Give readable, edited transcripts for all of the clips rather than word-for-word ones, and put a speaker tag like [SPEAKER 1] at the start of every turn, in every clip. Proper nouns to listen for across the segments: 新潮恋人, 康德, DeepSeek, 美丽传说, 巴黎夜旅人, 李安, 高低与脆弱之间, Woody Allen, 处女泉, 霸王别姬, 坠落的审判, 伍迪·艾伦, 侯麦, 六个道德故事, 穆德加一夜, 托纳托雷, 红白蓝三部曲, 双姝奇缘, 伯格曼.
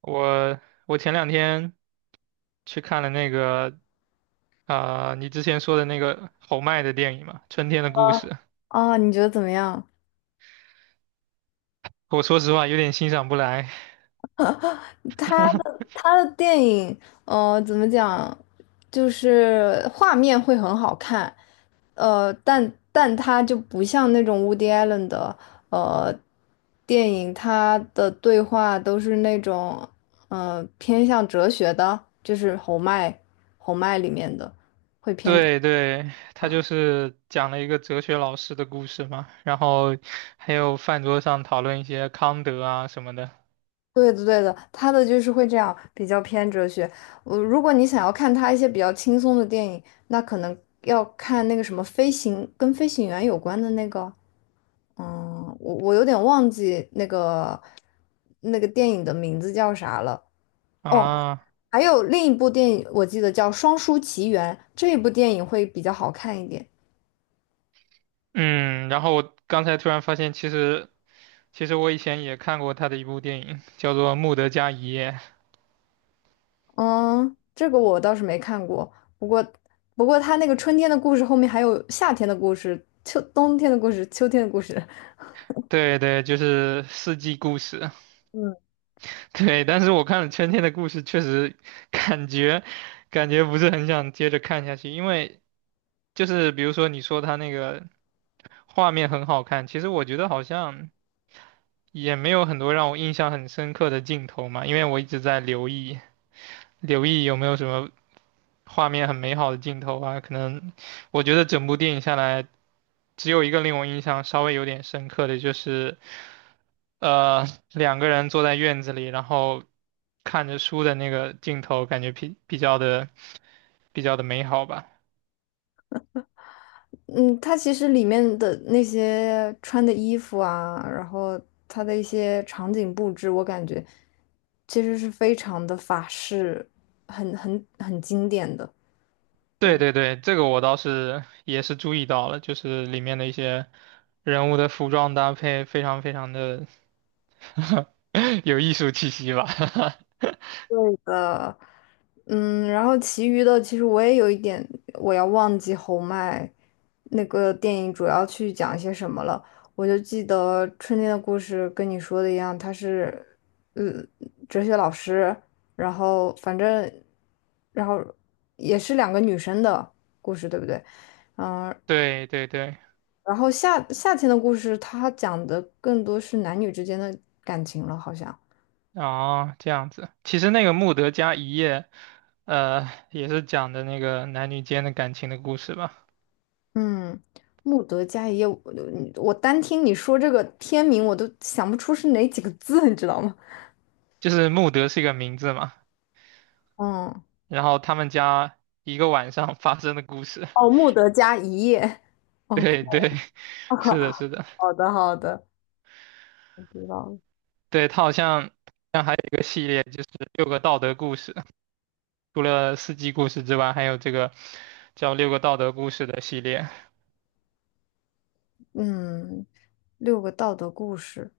[SPEAKER 1] 我我前两天去看了那个啊、你之前说的那个侯麦的电影嘛，《春天的故事》。
[SPEAKER 2] 哦，你觉得怎么样？
[SPEAKER 1] 我说实话有点欣赏不来。
[SPEAKER 2] 他的电影，怎么讲，就是画面会很好看，但他就不像那种 Woody Allen 的呃电影，他的对话都是那种偏向哲学的，就是红麦里面的。
[SPEAKER 1] 对对，他就是讲了一个哲学老师的故事嘛，然后还有饭桌上讨论一些康德啊什么的
[SPEAKER 2] 对的，对的，他的就是会这样，比较偏哲学。我如果你想要看他一些比较轻松的电影，那可能要看那个什么飞行，跟飞行员有关的那个，嗯，我有点忘记那个电影的名字叫啥了。哦，
[SPEAKER 1] 啊，
[SPEAKER 2] 还有另一部电影，我记得叫《双姝奇缘》，这一部电影会比较好看一点。
[SPEAKER 1] 嗯，然后我刚才突然发现，其实我以前也看过他的一部电影，叫做《穆德加一夜》，
[SPEAKER 2] 嗯，这个我倒是没看过，不过不过他那个春天的故事后面还有夏天的故事、秋冬天的故事、秋天的故事。
[SPEAKER 1] 对对，就是《四季故事》。对，但是我看了《春天的故事》，确实感觉感觉不是很想接着看下去，因为就是比如说你说他那个画面很好看，其实我觉得好像也没有很多让我印象很深刻的镜头嘛，因为我一直在留意有没有什么画面很美好的镜头啊，可能我觉得整部电影下来，只有一个令我印象稍微有点深刻的就是。呃，两个人坐在院子里，然后看着书的那个镜头，感觉比较的美好吧。
[SPEAKER 2] 嗯，它其实里面的那些穿的衣服啊，然后它的一些场景布置，我感觉其实是非常的法式，很经典的。
[SPEAKER 1] 对对对，这个我倒是也是注意到了，就是里面的一些人物的服装搭配非常非常的 有艺术气息吧。
[SPEAKER 2] 嗯，然后其余的其实我也有一点，我要忘记侯麦那个电影主要去讲些什么了。我就记得《春天的故事》跟你说的一样，他是，嗯，哲学老师，然后反正，然后也是两个女生的故事，对不对？嗯，
[SPEAKER 1] 对对对，
[SPEAKER 2] 然后夏天的故事，它讲的更多是男女之间的感情了，好像。
[SPEAKER 1] 哦，这样子。其实那个《穆德加一夜》也是讲的那个男女间的感情的故事吧。
[SPEAKER 2] 嗯，穆德加一夜，我单听你说这个片名，我都想不出是哪几个字，你知道吗？
[SPEAKER 1] 就是穆德是一个名字嘛，
[SPEAKER 2] 嗯，
[SPEAKER 1] 然后他们家一个晚上发生的故事。
[SPEAKER 2] 哦，穆德加一夜。哦，
[SPEAKER 1] 对对，是的，是的，
[SPEAKER 2] 好的好的，我知道了。
[SPEAKER 1] 对，它好像还有一个系列，就是六个道德故事，除了四季故事之外，还有这个叫六个道德故事的系列。
[SPEAKER 2] 嗯，六个道德故事，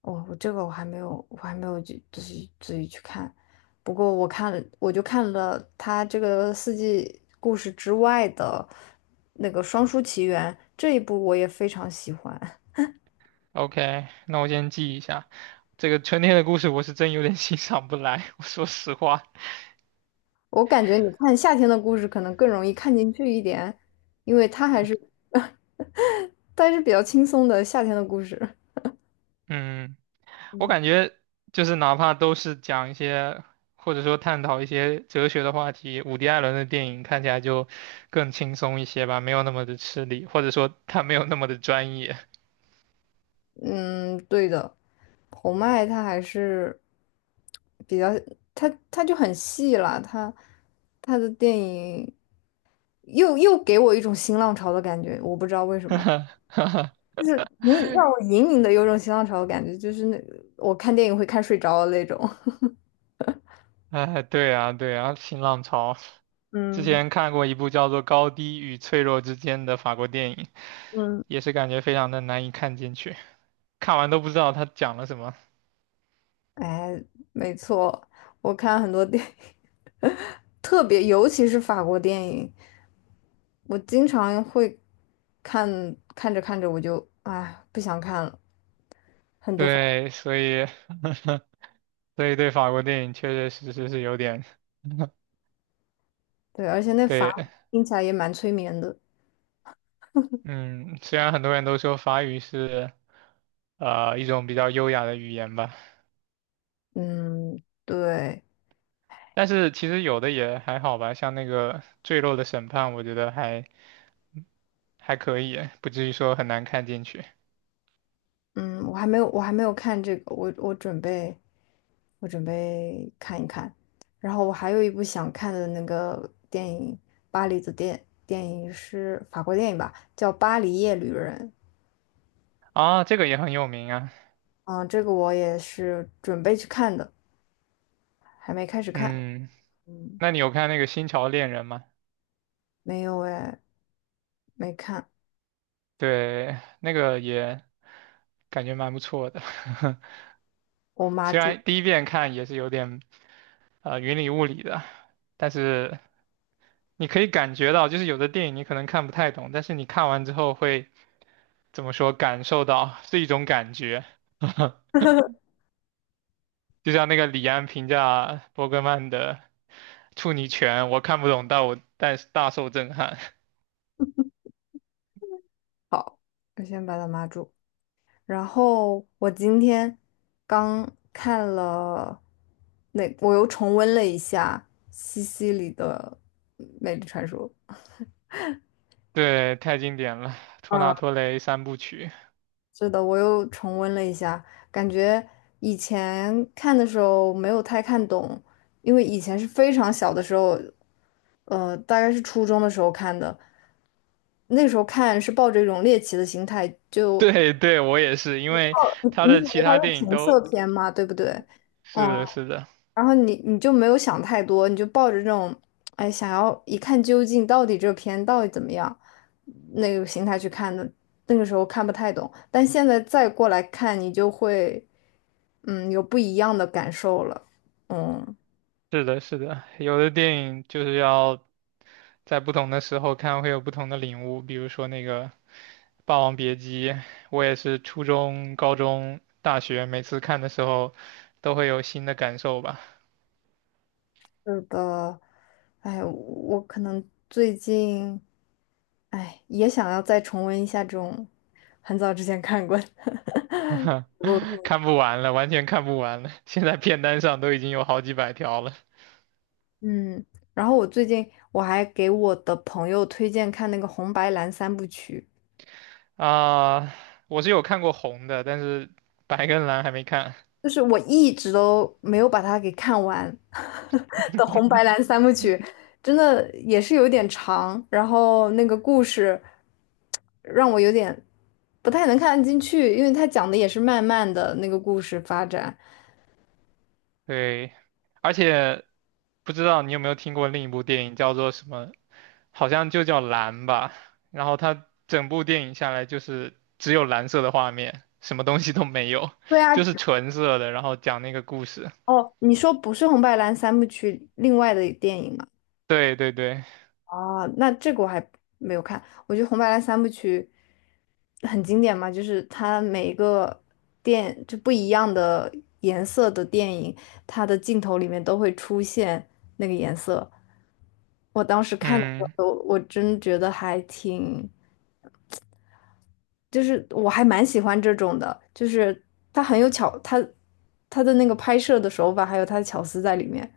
[SPEAKER 2] 我这个我还没有，我还没有去自己去看。不过我看了，我就看了他这个四季故事之外的那个《双姝奇缘》这一部，我也非常喜欢。
[SPEAKER 1] OK,那我先记一下。这个春天的故事我是真有点 欣赏不来，我说实话。
[SPEAKER 2] 我感觉你看夏天的故事可能更容易看进去一点，因为它还是比较轻松的夏天的故事。
[SPEAKER 1] 嗯。我
[SPEAKER 2] 嗯，
[SPEAKER 1] 感觉就是哪怕都是讲一些，或者说探讨一些哲学的话题，伍迪·艾伦的电影看起来就更轻松一些吧，没有那么的吃力，或者说他没有那么的专业。
[SPEAKER 2] 嗯，对的，侯麦它还是比较，它就很细了，它的电影又给我一种新浪潮的感觉，我不知道为什么，就是隐让我隐隐的有种新浪潮的感觉，就是那我看电影会看睡着的那种。
[SPEAKER 1] 哎，对啊，对啊，新浪潮。之
[SPEAKER 2] 嗯
[SPEAKER 1] 前看过一部叫做《高低与脆弱之间》的法国电影，
[SPEAKER 2] 嗯
[SPEAKER 1] 也是感觉非常的难以看进去，看完都不知道他讲了什么。
[SPEAKER 2] 哎，没错，我看很多电影，特别尤其是法国电影，我经常会看着看着我就哎不想看了，很多法国
[SPEAKER 1] 对，所以，所以对法国电影确确实实是有点，
[SPEAKER 2] 对，而且那法
[SPEAKER 1] 对，
[SPEAKER 2] 语听起来也蛮催眠的。
[SPEAKER 1] 嗯，虽然很多人都说法语是一种比较优雅的语言吧，
[SPEAKER 2] 嗯，对，
[SPEAKER 1] 但是其实有的也还好吧，像那个《坠落的审判》，我觉得还还可以，不至于说很难看进去
[SPEAKER 2] 嗯，我还没有看这个，我准备看一看。然后我还有一部想看的那个电影，巴黎的电影是法国电影吧，叫《巴黎夜旅人》。
[SPEAKER 1] 啊。这个也很有名啊。
[SPEAKER 2] 嗯，这个我也是准备去看的，还没开始看。
[SPEAKER 1] 嗯，
[SPEAKER 2] 嗯，
[SPEAKER 1] 那你有看那个《新潮恋人》吗？
[SPEAKER 2] 没有哎，没看，
[SPEAKER 1] 对，那个也感觉蛮不错的，
[SPEAKER 2] 我 妈
[SPEAKER 1] 虽
[SPEAKER 2] 住
[SPEAKER 1] 然第一遍看也是有点云里雾里的，但是你可以感觉到，就是有的电影你可能看不太懂，但是你看完之后会。怎么说感受到，是一种感觉。就像那个李安评价伯格曼的《处女泉》，我看不懂，但是大受震撼。
[SPEAKER 2] 好，我先把它妈住。然后我今天刚看了那，我又重温了一下西西里的《美丽传说》。
[SPEAKER 1] 对，太经典了，托
[SPEAKER 2] 嗯，
[SPEAKER 1] 纳托雷三部曲。
[SPEAKER 2] 是的，我又重温了一下，感觉以前看的时候没有太看懂，因为以前是非常小的时候，大概是初中的时候看的，那个时候看是抱着一种猎奇的心态，就
[SPEAKER 1] 对对，我也是，因为
[SPEAKER 2] 你
[SPEAKER 1] 他
[SPEAKER 2] 你以
[SPEAKER 1] 的
[SPEAKER 2] 为
[SPEAKER 1] 其
[SPEAKER 2] 它
[SPEAKER 1] 他
[SPEAKER 2] 是
[SPEAKER 1] 电影
[SPEAKER 2] 情
[SPEAKER 1] 都
[SPEAKER 2] 色片嘛，对不对？嗯，
[SPEAKER 1] 是的，是的，
[SPEAKER 2] 然后你就没有想太多，你就抱着这种，哎，想要一看究竟，到底这片到底怎么样，那个心态去看的。那个时候看不太懂，但现在再过来看，你就会，嗯，有不一样的感受了。嗯，
[SPEAKER 1] 是的，是的，有的电影就是要在不同的时候看会有不同的领悟。比如说那个《霸王别姬》，我也是初中、高中、大学每次看的时候都会有新的感受吧，
[SPEAKER 2] 是的，哎，我可能最近，哎，也想要再重温一下这种很早之前看过的 我。
[SPEAKER 1] 看不完了，完全看不完了。现在片单上都已经有好几百条了
[SPEAKER 2] 嗯，然后我最近我还给我的朋友推荐看那个《红白蓝三部曲》，
[SPEAKER 1] 啊！我是有看过红的，但是白跟蓝还没看。
[SPEAKER 2] 就是我一直都没有把它给看完 的《红白蓝三部曲》，真的也是有点长，然后那个故事让我有点不太能看得进去，因为它讲的也是慢慢的那个故事发展。
[SPEAKER 1] 对，而且不知道你有没有听过另一部电影叫做什么好像就叫蓝吧。然后它整部电影下来就是只有蓝色的画面，什么东西都没有，
[SPEAKER 2] 对啊，
[SPEAKER 1] 就是纯色的，然后讲那个故事。
[SPEAKER 2] 哦，你说不是《红白蓝三部曲》另外的电影吗？
[SPEAKER 1] 对对对，
[SPEAKER 2] 哦，那这个我还没有看。我觉得《红白蓝》三部曲很经典嘛，就是它每一个电就不一样的颜色的电影，它的镜头里面都会出现那个颜色。我当时看的时
[SPEAKER 1] 嗯
[SPEAKER 2] 候，我真觉得还挺，就是我还蛮喜欢这种的，就是它很有巧，它的那个拍摄的手法，还有它的巧思在里面。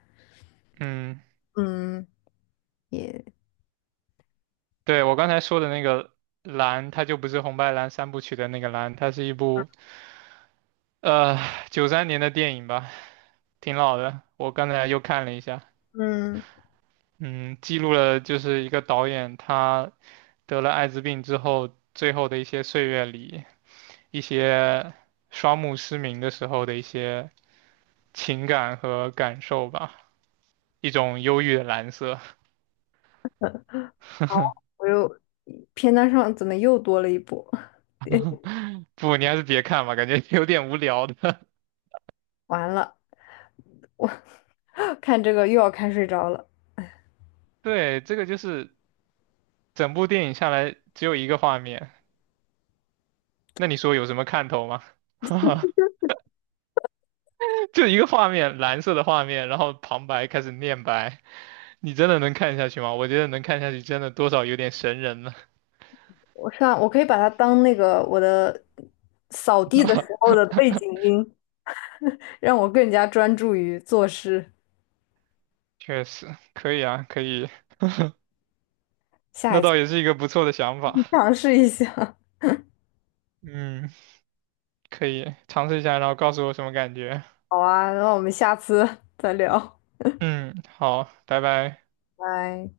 [SPEAKER 1] 嗯，
[SPEAKER 2] 嗯，也
[SPEAKER 1] 对，我刚才说的那个蓝，它就不是红白蓝三部曲的那个蓝，它是一部呃93年的电影吧，挺老的。我刚才又看了一下，
[SPEAKER 2] 嗯，
[SPEAKER 1] 嗯，记录了就是一个导演他得了艾滋病之后最后的一些岁月里，一些双目失明的时候的一些情感和感受吧，一种忧郁的蓝色。
[SPEAKER 2] 我又片单上怎么又多了一部？
[SPEAKER 1] 不，你还是别看吧，感觉有点无聊的。
[SPEAKER 2] 完了，我 看这个又要看睡着了。
[SPEAKER 1] 对，这个就是整部电影下来只有一个画面，那你说有什么看头吗？就一个画面，蓝色的画面，然后旁白开始念白，你真的能看下去吗？我觉得能看下去，真的多少有点神人了。
[SPEAKER 2] 我上，我可以把它当那个我的扫地的时候 的背景音，让我更加专注于做事。
[SPEAKER 1] 确实，可以啊，可以，
[SPEAKER 2] 下
[SPEAKER 1] 那
[SPEAKER 2] 一次
[SPEAKER 1] 倒也是一个不错的想法。
[SPEAKER 2] 尝试一下。
[SPEAKER 1] 嗯。可以尝试一下，然后告诉我什么感觉。
[SPEAKER 2] 好啊，那我们下次再聊，
[SPEAKER 1] 嗯，好，拜拜。
[SPEAKER 2] 拜。